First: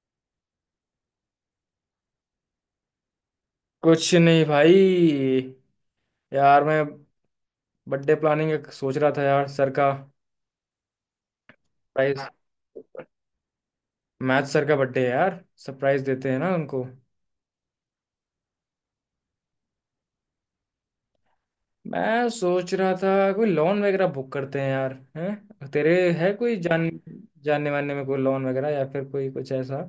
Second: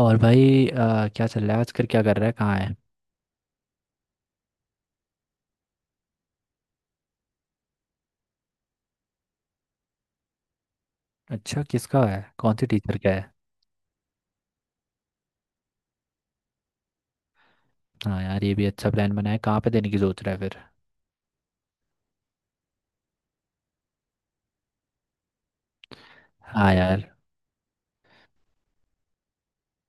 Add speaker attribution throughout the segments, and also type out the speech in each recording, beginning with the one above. Speaker 1: और भाई, क्या चल रहा है आजकल, क्या कर रहा है, कहाँ है।
Speaker 2: कुछ नहीं भाई। यार मैं बर्थडे प्लानिंग सोच रहा था यार सर का।
Speaker 1: अच्छा, किसका
Speaker 2: प्राइज
Speaker 1: है, कौन सी टीचर का है।
Speaker 2: मैथ सर का बर्थडे है यार। सरप्राइज देते हैं ना उनको।
Speaker 1: हाँ यार, ये भी अच्छा प्लान बना है। कहाँ पे देने की सोच रहा है फिर।
Speaker 2: मैं सोच रहा था कोई लोन वगैरह बुक करते हैं यार। हैं तेरे है कोई
Speaker 1: हाँ यार।
Speaker 2: जानने वानने में कोई लोन वगैरह या फिर कोई कुछ ऐसा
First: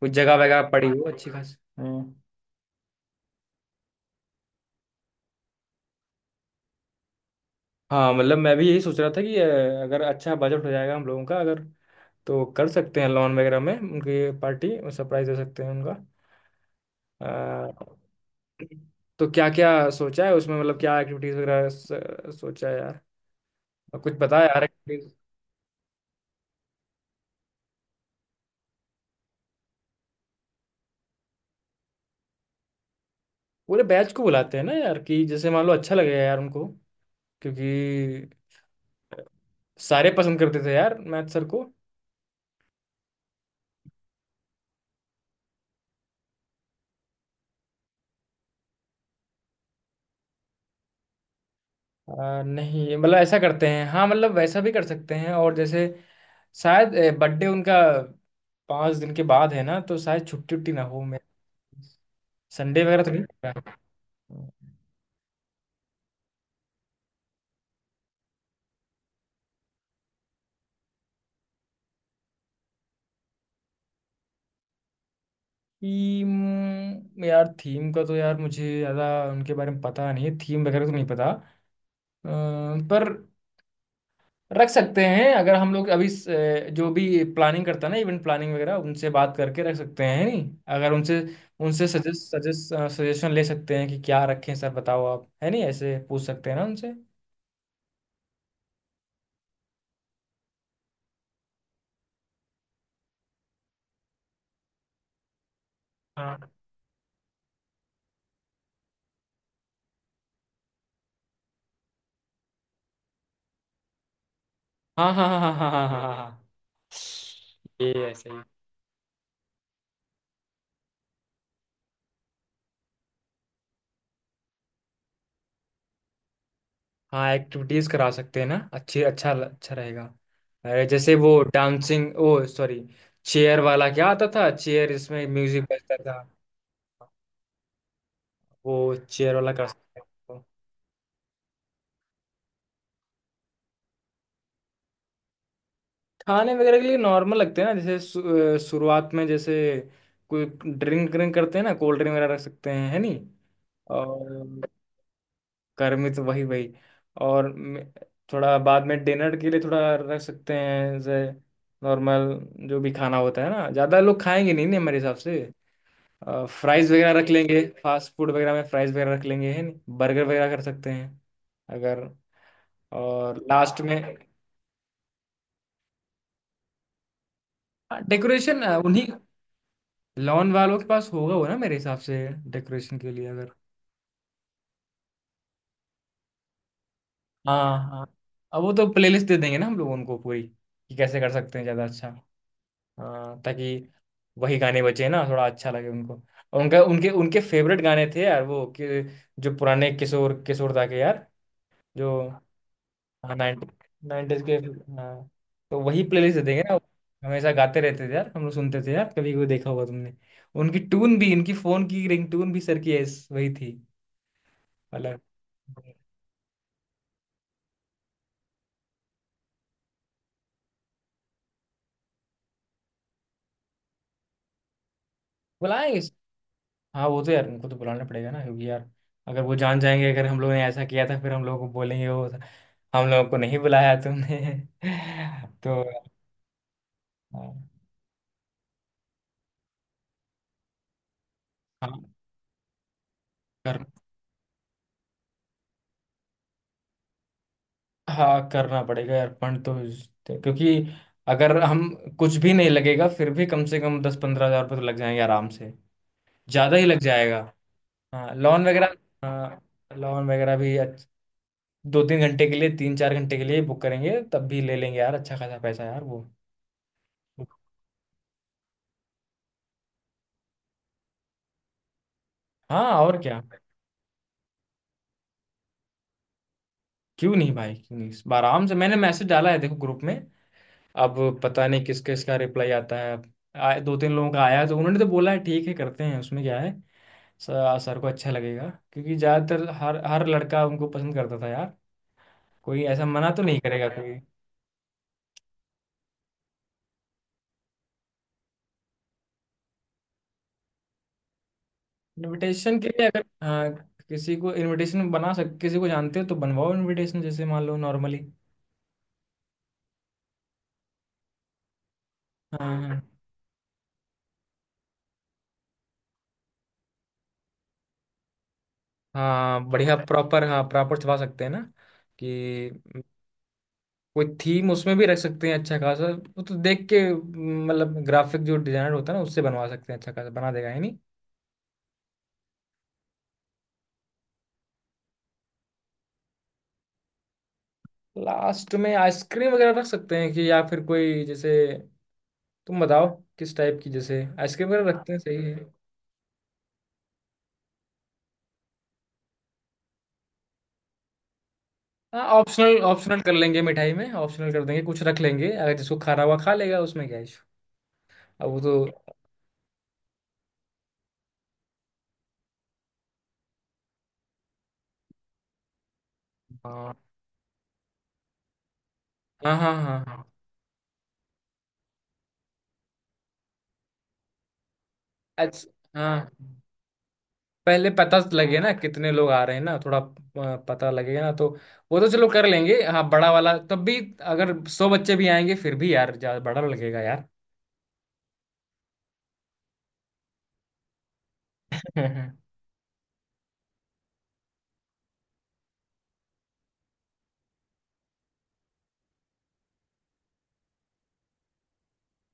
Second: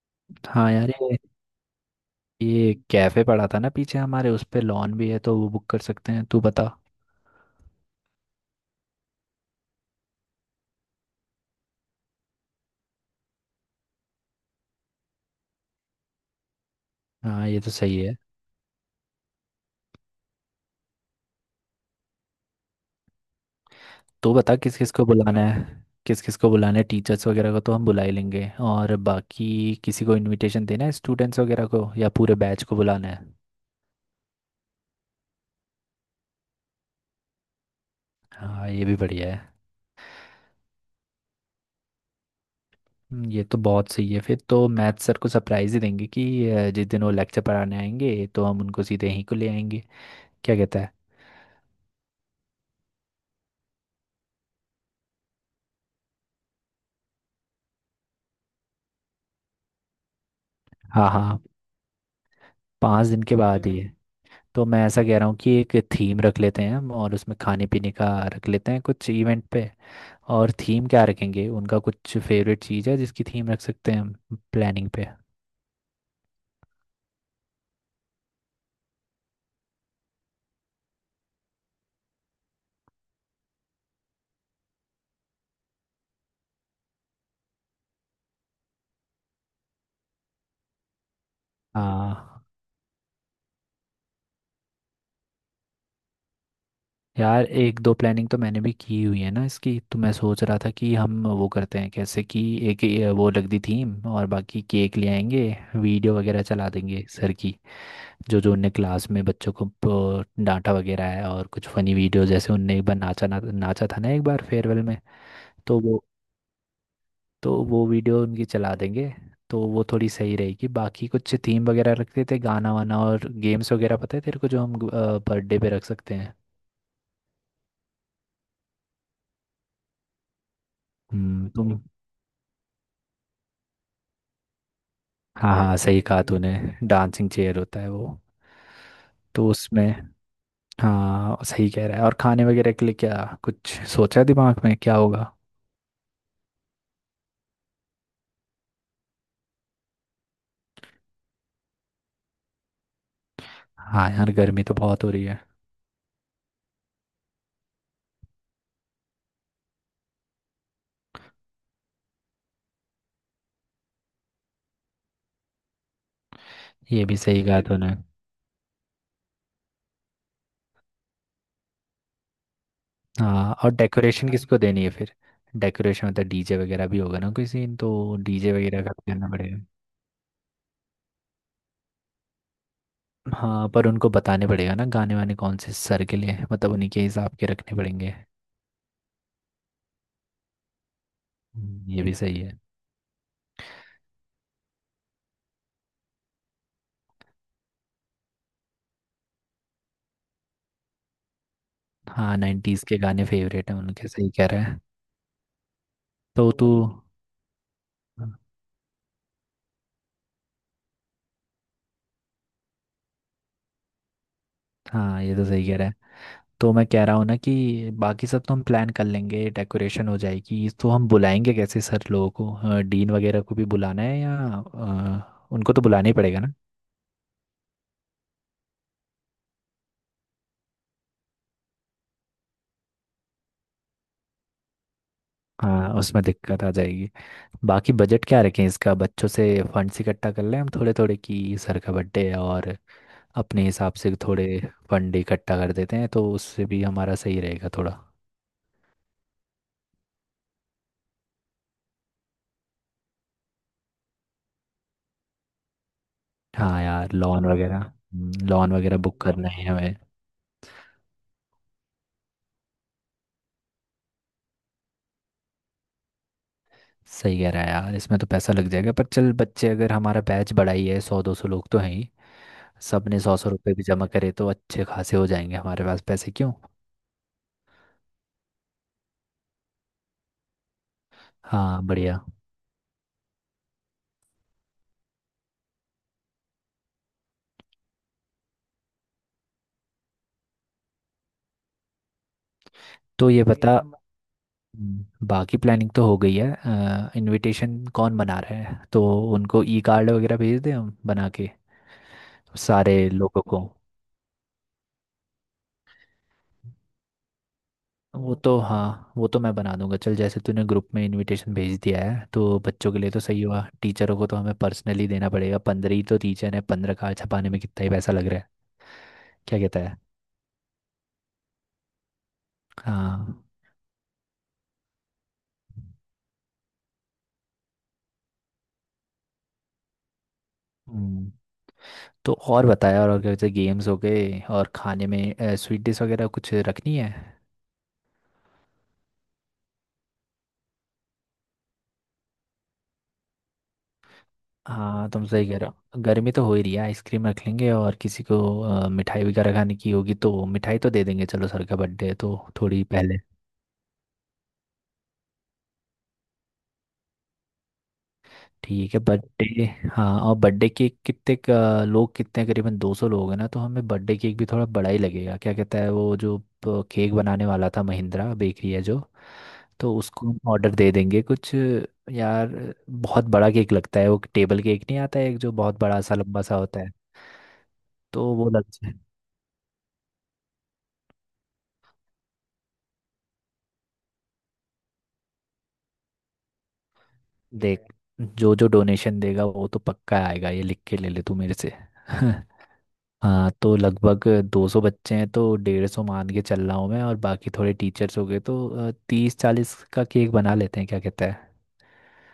Speaker 2: कोई जगह वगैरह
Speaker 1: हाँ
Speaker 2: पड़ी
Speaker 1: यार,
Speaker 2: हो
Speaker 1: ये
Speaker 2: अच्छी खासी। हाँ
Speaker 1: ये कैफे पड़ा था ना पीछे हमारे। उस पे लॉन भी है तो वो बुक कर सकते हैं। तू बता।
Speaker 2: हाँ, मतलब मैं भी यही सोच रहा था कि अगर अच्छा बजट हो जाएगा हम लोगों का। अगर तो कर सकते हैं लोन वगैरह में उनकी पार्टी। सरप्राइज दे सकते हैं
Speaker 1: हाँ, ये तो
Speaker 2: उनका।
Speaker 1: सही है।
Speaker 2: तो क्या क्या सोचा है उसमें मतलब क्या एक्टिविटीज वगैरह सोचा है यार। और कुछ
Speaker 1: तू
Speaker 2: बता
Speaker 1: बता
Speaker 2: यार
Speaker 1: किस किस को
Speaker 2: एक्टिविटीज।
Speaker 1: बुलाना है। किस किस को बुलाना है? टीचर्स वगैरह को तो हम बुला ही लेंगे। और बाकी किसी को इनविटेशन देना है स्टूडेंट्स वगैरह को, या पूरे बैच को बुलाना है?
Speaker 2: पूरे बैच को बुलाते हैं ना यार कि जैसे मान लो अच्छा लगेगा यार उनको क्योंकि
Speaker 1: हाँ, ये भी बढ़िया है।
Speaker 2: सारे पसंद करते थे यार मैथ सर को।
Speaker 1: ये तो बहुत सही है। फिर तो मैथ सर को सरप्राइज ही देंगे कि जिस दिन वो लेक्चर पढ़ाने आएंगे तो हम उनको सीधे यहीं को ले आएंगे। क्या कहता है?
Speaker 2: नहीं मतलब ऐसा करते हैं। हाँ मतलब वैसा भी कर सकते हैं। और जैसे शायद बर्थडे उनका पाँच दिन के बाद है ना तो शायद छुट्टी उट्टी ना हो।
Speaker 1: हाँ
Speaker 2: मैं
Speaker 1: हाँ।
Speaker 2: संडे वगैरह
Speaker 1: पाँच
Speaker 2: तो
Speaker 1: दिन
Speaker 2: नहीं
Speaker 1: के बाद ही है। तो
Speaker 2: होगा?
Speaker 1: मैं ऐसा कह रहा हूँ कि एक थीम रख लेते हैं हम, और उसमें खाने पीने का रख लेते हैं कुछ इवेंट पे। और थीम क्या रखेंगे? उनका कुछ फेवरेट चीज़ है जिसकी थीम रख सकते हैं हम? प्लानिंग पे।
Speaker 2: थीम यार थीम का तो यार मुझे ज़्यादा उनके बारे में पता नहीं है। थीम वगैरह तो नहीं पता। अ, पर रख सकते हैं अगर हम लोग अभी जो भी प्लानिंग करता है ना इवेंट प्लानिंग वगैरह उनसे बात करके रख सकते हैं नहीं। अगर उनसे उनसे सजेस्ट
Speaker 1: हाँ
Speaker 2: सजेस्ट सजेशन ले सकते हैं कि क्या रखें सर बताओ आप है नहीं ऐसे पूछ सकते हैं ना उनसे।
Speaker 1: यार, एक दो प्लानिंग तो मैंने भी की हुई है ना इसकी। तो मैं सोच रहा था कि हम वो करते हैं कैसे, कि एक ये वो लग दी थीम, और बाकी केक ले आएंगे। वीडियो
Speaker 2: हाँ
Speaker 1: वगैरह चला देंगे सर की। जो जो उनने क्लास में बच्चों को डांटा वगैरह है, और कुछ फनी वीडियो, जैसे उनने एक बार नाचा ना, नाचा था ना एक बार फेयरवेल में।
Speaker 2: हाँ हाँ हाँ हाँ हाँ
Speaker 1: तो
Speaker 2: हाँ हाँ
Speaker 1: वो
Speaker 2: हाँ हाँ।
Speaker 1: तो वो
Speaker 2: ये
Speaker 1: वीडियो
Speaker 2: ऐसे ही।
Speaker 1: उनकी चला देंगे। तो वो थोड़ी सही रहेगी। बाकी कुछ थीम वगैरह रखते थे, गाना वाना और गेम्स वगैरह पता है तेरे को जो हम बर्थडे पे रख सकते हैं।
Speaker 2: हाँ एक्टिविटीज करा सकते हैं ना। अच्छी अच्छा अच्छा रहेगा। अरे, जैसे वो
Speaker 1: हम्म, तुम।
Speaker 2: डांसिंग, ओ सॉरी, चेयर वाला क्या आता था। चेयर इसमें
Speaker 1: हाँ
Speaker 2: म्यूजिक
Speaker 1: हाँ,
Speaker 2: बजता
Speaker 1: सही
Speaker 2: था।
Speaker 1: कहा तूने। डांसिंग चेयर होता है वो।
Speaker 2: वो चेयर
Speaker 1: तो
Speaker 2: वाला कर
Speaker 1: उसमें।
Speaker 2: सकते हैं तो।
Speaker 1: हाँ, सही कह रहा है। और खाने वगैरह के लिए क्या कुछ सोचा है दिमाग में क्या होगा?
Speaker 2: खाने वगैरह के लिए नॉर्मल लगते हैं ना। जैसे शुरुआत में जैसे कोई ड्रिंक ड्रिंक करते हैं ना। कोल्ड ड्रिंक वगैरह रख सकते हैं है नहीं।
Speaker 1: हाँ यार, गर्मी
Speaker 2: और
Speaker 1: तो बहुत हो रही है।
Speaker 2: घर में तो वही वही। और थोड़ा बाद में डिनर के लिए थोड़ा रख सकते हैं। जैसे नॉर्मल जो भी खाना होता है ना ज्यादा लोग खाएंगे नहीं। नहीं हमारे हिसाब से फ्राइज
Speaker 1: ये भी
Speaker 2: वगैरह रख
Speaker 1: सही कहा
Speaker 2: लेंगे।
Speaker 1: तूने।
Speaker 2: फास्ट फूड वगैरह में फ्राइज वगैरह रख लेंगे है नहीं। बर्गर वगैरह कर सकते हैं अगर। और
Speaker 1: हाँ, और
Speaker 2: लास्ट में।
Speaker 1: डेकोरेशन किसको देनी है फिर? डेकोरेशन मतलब डीजे वगैरह भी होगा ना कोई सीन? तो डीजे
Speaker 2: डेकोरेशन
Speaker 1: वगैरह का
Speaker 2: उन्हीं
Speaker 1: करना पड़ेगा।
Speaker 2: लॉन वालों के पास होगा वो ना मेरे हिसाब से। डेकोरेशन के लिए अगर
Speaker 1: हाँ, पर उनको बताने पड़ेगा ना गाने वाने कौन से सर के लिए, मतलब उन्हीं के हिसाब के रखने
Speaker 2: हाँ। हाँ
Speaker 1: पड़ेंगे।
Speaker 2: अब वो तो प्लेलिस्ट दे देंगे ना हम लोग उनको पूरी। कि कैसे कर सकते हैं ज़्यादा
Speaker 1: ये
Speaker 2: अच्छा।
Speaker 1: भी सही है।
Speaker 2: हाँ ताकि वही गाने बचे ना थोड़ा अच्छा लगे उनको। और उनका उनके उनके फेवरेट गाने थे यार वो। कि जो पुराने किशोर किशोर दा के यार जो।
Speaker 1: हाँ, नाइन्टीज़ के गाने
Speaker 2: हाँ
Speaker 1: फेवरेट हैं उनके। सही
Speaker 2: 90
Speaker 1: कह
Speaker 2: के।
Speaker 1: रहा है।
Speaker 2: हाँ तो वही प्लेलिस्ट दे
Speaker 1: तो
Speaker 2: देंगे
Speaker 1: तू।
Speaker 2: ना। हमेशा गाते रहते थे यार हम लोग। सुनते थे यार कभी कोई देखा होगा तुमने। उनकी टून भी इनकी फोन की रिंगटोन भी सर की वही थी। अलग।
Speaker 1: हाँ, ये तो सही कह रहा है। तो मैं कह रहा हूँ ना कि बाकी सब तो हम प्लान कर लेंगे, डेकोरेशन हो जाएगी। तो हम बुलाएंगे कैसे सर लोगों को, डीन वगैरह को भी बुलाना है या? उनको तो
Speaker 2: बुलाएंगे
Speaker 1: बुलाना ही
Speaker 2: इस-
Speaker 1: पड़ेगा ना।
Speaker 2: हाँ वो तो यार उनको तो बुलाना पड़ेगा ना क्योंकि यार अगर वो जान जाएंगे अगर हम लोगों ने ऐसा किया था फिर हम लोगों को बोलेंगे वो। हम लोगों को नहीं बुलाया तुमने तो।
Speaker 1: हाँ, उसमें दिक्कत आ जाएगी।
Speaker 2: हाँ
Speaker 1: बाकी बजट क्या रखें इसका? बच्चों से फंड्स इकट्ठा कर लें हम थोड़े थोड़े कि सर का
Speaker 2: हाँ,
Speaker 1: बर्थडे है, और अपने
Speaker 2: कर
Speaker 1: हिसाब से थोड़े फंड इकट्ठा कर देते हैं तो उससे भी हमारा सही रहेगा थोड़ा।
Speaker 2: हाँ करना पड़ेगा अर्पण तो क्योंकि अगर हम कुछ भी नहीं लगेगा फिर भी कम से कम दस पंद्रह हजार रुपये तो लग जाएंगे आराम से। ज्यादा
Speaker 1: हाँ
Speaker 2: ही लग
Speaker 1: यार,
Speaker 2: जाएगा।
Speaker 1: लॉन वगैरह
Speaker 2: हाँ
Speaker 1: हम्म,
Speaker 2: लॉन
Speaker 1: लॉन
Speaker 2: वगैरह।
Speaker 1: वगैरह बुक करना है हमें।
Speaker 2: हाँ लॉन वगैरह भी दो तीन घंटे के लिए तीन चार घंटे के लिए बुक करेंगे तब भी ले लेंगे यार अच्छा खासा पैसा यार वो।
Speaker 1: सही कह रहा है यार, इसमें तो पैसा लग जाएगा, पर चल बच्चे अगर हमारा बैच बड़ा ही है, सौ दो सौ लोग तो हैं ही।
Speaker 2: हाँ
Speaker 1: सब
Speaker 2: और
Speaker 1: ने सौ
Speaker 2: क्या।
Speaker 1: सौ रुपये भी जमा करे तो अच्छे खासे हो जाएंगे हमारे पास पैसे। क्यों?
Speaker 2: क्यों नहीं भाई क्यों नहीं। इस बार आराम से मैंने मैसेज डाला है देखो ग्रुप में। अब पता
Speaker 1: हाँ,
Speaker 2: नहीं किस
Speaker 1: बढ़िया।
Speaker 2: किस का रिप्लाई आता है। आए दो तीन लोगों का आया है, तो उन्होंने तो बोला है ठीक है करते हैं उसमें क्या है। सर सर को अच्छा लगेगा क्योंकि ज़्यादातर हर हर लड़का उनको पसंद करता था यार। कोई ऐसा
Speaker 1: तो
Speaker 2: मना
Speaker 1: ये
Speaker 2: तो
Speaker 1: वही
Speaker 2: नहीं
Speaker 1: बता ना।
Speaker 2: करेगा कोई।
Speaker 1: बाकी प्लानिंग तो हो गई है। इनविटेशन कौन बना रहा है? तो उनको ई कार्ड वगैरह भेज दें हम बना के
Speaker 2: इनविटेशन के
Speaker 1: सारे
Speaker 2: लिए अगर
Speaker 1: लोगों को।
Speaker 2: हाँ। किसी को जानते हो तो बनवाओ इनविटेशन जैसे मान लो नॉर्मली।
Speaker 1: वो तो, हाँ, वो तो मैं बना दूंगा। चल, जैसे तूने ग्रुप में इनविटेशन भेज दिया है तो
Speaker 2: हाँ
Speaker 1: बच्चों के
Speaker 2: हाँ
Speaker 1: लिए तो सही हुआ। टीचरों को तो हमें पर्सनली देना पड़ेगा। 15 ही तो टीचर है, 15 का छपाने में कितना ही पैसा लग रहा है? क्या
Speaker 2: हाँ
Speaker 1: कहता
Speaker 2: बढ़िया
Speaker 1: है?
Speaker 2: प्रॉपर हाँ प्रॉपर छुपा सकते हैं ना कि
Speaker 1: हाँ।
Speaker 2: कोई थीम उसमें भी रख सकते हैं अच्छा खासा। वो तो देख के मतलब ग्राफिक जो डिजाइनर होता है ना उससे बनवा सकते हैं अच्छा खासा बना देगा है नहीं।
Speaker 1: हम्म, तो और बताया, और अगर जैसे गेम्स हो गए और खाने में स्वीट डिश वगैरह कुछ रखनी है।
Speaker 2: लास्ट में आइसक्रीम वगैरह रख सकते हैं कि या फिर कोई जैसे तुम बताओ किस टाइप की जैसे आइसक्रीम वगैरह
Speaker 1: हाँ,
Speaker 2: रखते हैं
Speaker 1: तुम
Speaker 2: सही
Speaker 1: सही
Speaker 2: है।
Speaker 1: कह रहे हो, गर्मी तो हो ही रही है। आइसक्रीम रख लेंगे, और किसी को मिठाई वगैरह खाने की होगी तो मिठाई तो दे देंगे। चलो, सर का बर्थडे है
Speaker 2: हाँ
Speaker 1: तो
Speaker 2: ऑप्शनल
Speaker 1: थोड़ी पहले।
Speaker 2: ऑप्शनल कर लेंगे मिठाई में। ऑप्शनल कर देंगे कुछ रख लेंगे अगर। जिसको खाना हुआ खा लेगा उसमें क्या इशू। अब वो
Speaker 1: ठीक है
Speaker 2: तो।
Speaker 1: बर्थडे। हाँ, और बर्थडे केक लोग कितने हैं? करीबन 200 लोग हैं ना। तो हमें बर्थडे केक भी थोड़ा बड़ा ही लगेगा। क्या कहता है वो जो
Speaker 2: हाँ
Speaker 1: केक बनाने वाला था, महिंद्रा बेकरी है जो।
Speaker 2: हाँ हाँ
Speaker 1: तो
Speaker 2: हाँ हाँ।
Speaker 1: उसको हम ऑर्डर दे देंगे कुछ यार। बहुत बड़ा केक लगता है वो, टेबल केक नहीं आता है एक, जो
Speaker 2: अच्छा।
Speaker 1: बहुत बड़ा सा
Speaker 2: हाँ
Speaker 1: लंबा सा होता है?
Speaker 2: पहले पता
Speaker 1: तो वो
Speaker 2: लगे
Speaker 1: लग
Speaker 2: ना
Speaker 1: जाए।
Speaker 2: कितने लोग आ रहे हैं ना थोड़ा पता लगेगा ना तो। वो तो चलो कर लेंगे हाँ बड़ा वाला तब भी। अगर सौ बच्चे भी आएंगे फिर भी यार ज्यादा बड़ा लगेगा यार।
Speaker 1: देख, जो जो डोनेशन देगा वो तो पक्का आएगा, ये लिख के ले ले तू मेरे से। हाँ, तो लगभग 200 बच्चे हैं तो 150 मान के चल रहा हूँ मैं, और बाकी थोड़े टीचर्स हो गए, तो तीस चालीस का केक बना लेते हैं। क्या कहता है?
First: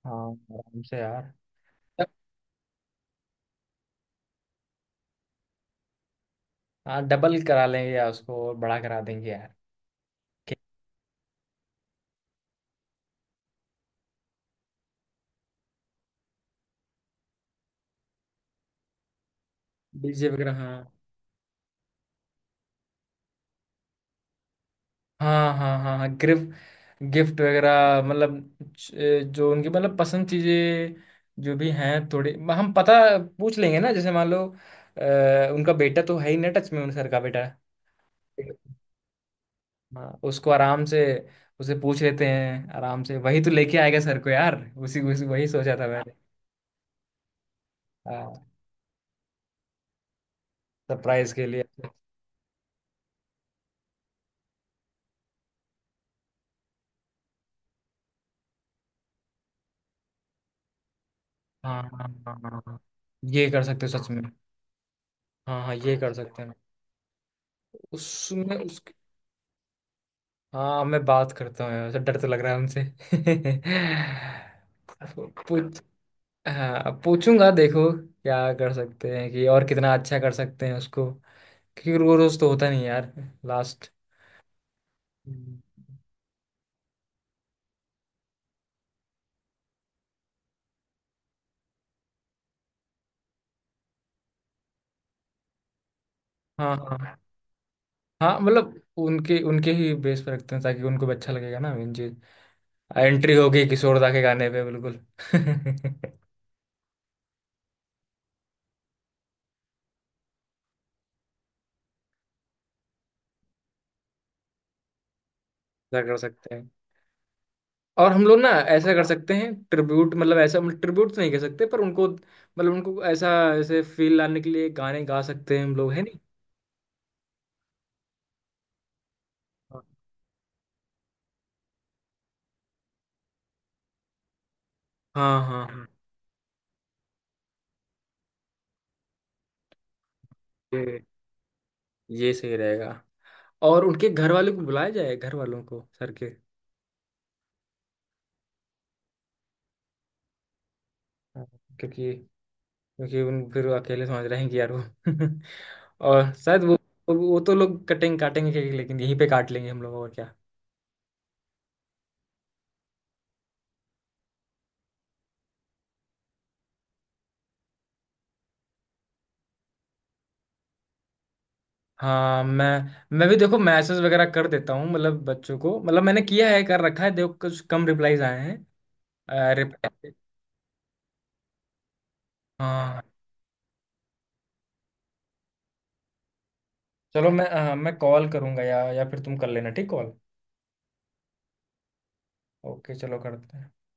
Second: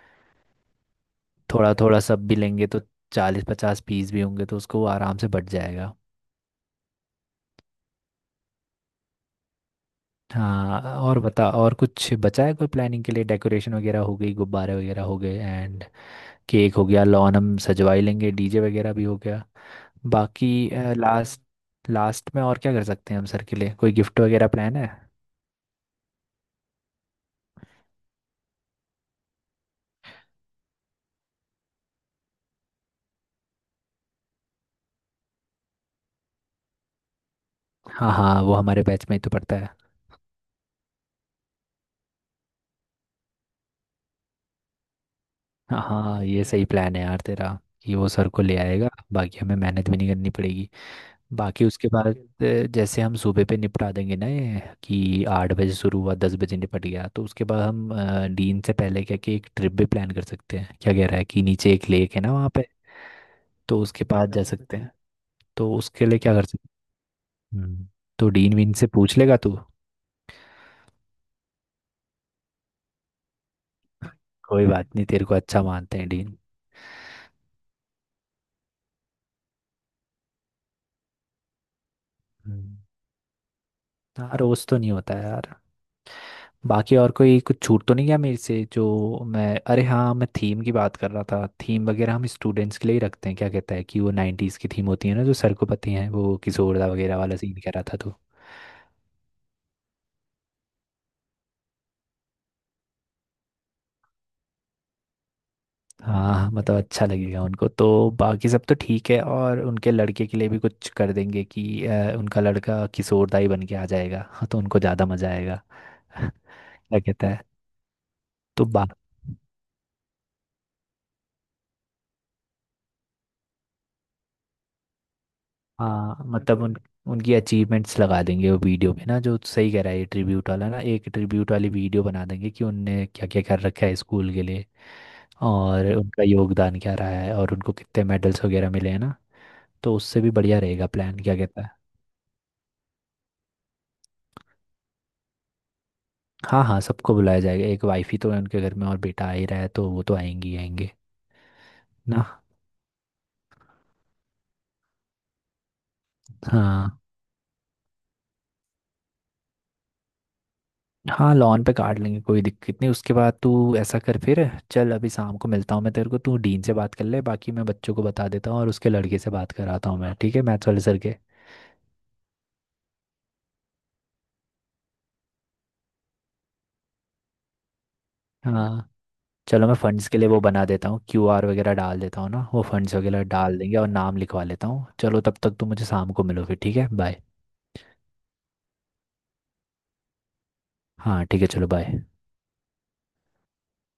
Speaker 2: हाँ आराम से यार।
Speaker 1: थोड़ा थोड़ा सब भी लेंगे तो चालीस पचास पीस भी होंगे, तो उसको आराम से बट जाएगा।
Speaker 2: हाँ डबल करा लेंगे यार उसको और बड़ा करा देंगे यार।
Speaker 1: हाँ, और बता, और कुछ बचा है कोई प्लानिंग के लिए? डेकोरेशन वगैरह हो गई, गुब्बारे वगैरह हो गए, एंड केक हो गया। लॉन हम सजवा ही लेंगे, डीजे वगैरह भी हो गया।
Speaker 2: डीजे
Speaker 1: बाकी
Speaker 2: वगैरह हाँ।
Speaker 1: लास्ट लास्ट में और क्या कर सकते हैं हम सर के लिए? कोई गिफ्ट वगैरह प्लान है?
Speaker 2: हाँ हाँ हाँ हाँ गिफ्ट गिफ्ट वगैरह मतलब जो उनकी मतलब पसंद चीजें जो भी हैं थोड़ी हम पता पूछ लेंगे ना। जैसे मान लो उनका बेटा तो है ही ना टच में उन सर का बेटा।
Speaker 1: हाँ हाँ, वो हमारे बैच में ही तो पड़ता है।
Speaker 2: हाँ उसको आराम से। उसे पूछ लेते हैं आराम से वही तो लेके आएगा सर को यार उसी उसी वही सोचा था मैंने
Speaker 1: हाँ, ये सही प्लान है यार तेरा कि वो सर को ले आएगा, बाकी हमें मेहनत भी नहीं करनी पड़ेगी।
Speaker 2: सरप्राइज के लिए।
Speaker 1: बाकी उसके बाद जैसे हम सुबह पे निपटा देंगे ना ये कि 8 बजे शुरू हुआ, 10 बजे निपट गया, तो उसके बाद हम डीन से पहले क्या कि एक ट्रिप भी प्लान कर सकते हैं? क्या कह रहा है कि नीचे
Speaker 2: हाँ
Speaker 1: एक
Speaker 2: हाँ
Speaker 1: लेक है ना
Speaker 2: हाँ
Speaker 1: वहाँ
Speaker 2: हाँ
Speaker 1: पे।
Speaker 2: हाँ। ये कर
Speaker 1: तो
Speaker 2: सकते हो
Speaker 1: उसके
Speaker 2: सच में।
Speaker 1: पास जा सकते हैं।
Speaker 2: हाँ
Speaker 1: तो
Speaker 2: हाँ ये
Speaker 1: उसके
Speaker 2: कर
Speaker 1: लिए क्या
Speaker 2: सकते
Speaker 1: कर
Speaker 2: हैं
Speaker 1: सकते हैं? तो डीन
Speaker 2: उसमें
Speaker 1: वीन
Speaker 2: उस।
Speaker 1: से पूछ लेगा तू?
Speaker 2: हाँ मैं बात करता हूँ यार डर तो लग रहा है उनसे
Speaker 1: कोई बात नहीं, तेरे को अच्छा
Speaker 2: पूछ
Speaker 1: मानते हैं डीन।
Speaker 2: हाँ पूछूंगा देखो क्या कर सकते हैं कि और कितना अच्छा कर सकते हैं उसको क्योंकि रोज रोज तो होता
Speaker 1: हम्म,
Speaker 2: नहीं यार। लास्ट।
Speaker 1: हाँ, रोज तो नहीं होता यार।
Speaker 2: हम्म।
Speaker 1: बाकी और कोई कुछ छूट तो नहीं गया मेरे से जो? मैं अरे हाँ, मैं थीम की बात कर रहा था। थीम वगैरह हम स्टूडेंट्स के लिए ही रखते हैं क्या कहता है, कि वो नाइन्टीज़ की थीम होती है ना जो सर को पता ही है, वो
Speaker 2: हाँ
Speaker 1: किशोरदा वगैरह
Speaker 2: हाँ
Speaker 1: वाला सीन कह रहा था तो।
Speaker 2: हाँ मतलब उनके उनके ही बेस पर रखते हैं ताकि उनको भी अच्छा लगेगा ना। मेन चीज एंट्री होगी किशोर दा के गाने पे बिल्कुल
Speaker 1: हाँ हाँ, मतलब अच्छा लगेगा उनको तो, बाकी सब तो ठीक है। और उनके लड़के के लिए भी कुछ कर देंगे कि उनका लड़का किशोरदा ही बन के आ जाएगा, हाँ, तो उनको ज़्यादा मज़ा आएगा।
Speaker 2: क्या कर सकते हैं।
Speaker 1: क्या कहता है?
Speaker 2: और हम लोग ना
Speaker 1: तो
Speaker 2: ऐसा
Speaker 1: बात।
Speaker 2: कर सकते हैं। ट्रिब्यूट मतलब ऐसा मतलब ट्रिब्यूट तो नहीं कर सकते पर उनको मतलब उनको ऐसा ऐसे फील लाने के लिए गाने गा सकते हैं हम लोग है नहीं।
Speaker 1: हाँ, मतलब उन उनकी अचीवमेंट्स लगा देंगे वो वीडियो पे ना, जो सही कह
Speaker 2: हाँ
Speaker 1: रहा है ये ट्रिब्यूट वाला ना। एक ट्रिब्यूट वाली वीडियो बना देंगे कि उनने क्या क्या कर रखा है स्कूल के लिए,
Speaker 2: हाँ हाँ हाँ, हाँ।
Speaker 1: और उनका योगदान क्या रहा है, और उनको कितने मेडल्स वगैरह मिले हैं ना, तो उससे भी बढ़िया रहेगा
Speaker 2: ये
Speaker 1: प्लान। क्या कहता है?
Speaker 2: ये सही रहेगा। और उनके घर वालों को बुलाया जाए घर वालों को सर के।
Speaker 1: हाँ हाँ, सबको बुलाया जाएगा। एक वाइफ ही तो है उनके घर में, और बेटा आ ही रहा है तो वो तो आएंगी आएंगे
Speaker 2: हाँ। क्योंकि
Speaker 1: ना।
Speaker 2: क्योंकि उन फिर वो अकेले समझ रहे हैं कि यार वो और शायद
Speaker 1: हाँ
Speaker 2: वो तो लोग कटेंगे काटेंगे केक, लेकिन यहीं पे काट लेंगे हम लोगों का क्या।
Speaker 1: हाँ, लॉन पे काट लेंगे, कोई दिक्कत नहीं। उसके बाद तू ऐसा कर फिर, चल अभी शाम को मिलता हूँ मैं तेरे को। तू डीन से बात कर ले, बाकी मैं बच्चों को बता देता हूँ, और उसके लड़के से बात कराता हूँ मैं, ठीक है, मैथ्स वाले सर के।
Speaker 2: हाँ मैं भी देखो मैसेज वगैरह कर देता हूँ मतलब बच्चों को मतलब मैंने किया है कर रखा है देखो कुछ कम रिप्लाईज आए हैं।
Speaker 1: हाँ,
Speaker 2: अरे
Speaker 1: चलो मैं फंड्स
Speaker 2: भाई,
Speaker 1: के लिए वो बना देता हूँ, QR वगैरह डाल देता हूँ ना, वो फंड्स
Speaker 2: हाँ
Speaker 1: वगैरह डाल देंगे और नाम लिखवा लेता हूँ। चलो, तब तक तू मुझे शाम को मिलो फिर, ठीक है, बाय।
Speaker 2: चलो मैं कॉल करूंगा या फिर तुम कर लेना ठीक कॉल।
Speaker 1: हाँ, ठीक है, चलो बाय।
Speaker 2: ओके चलो करते हैं।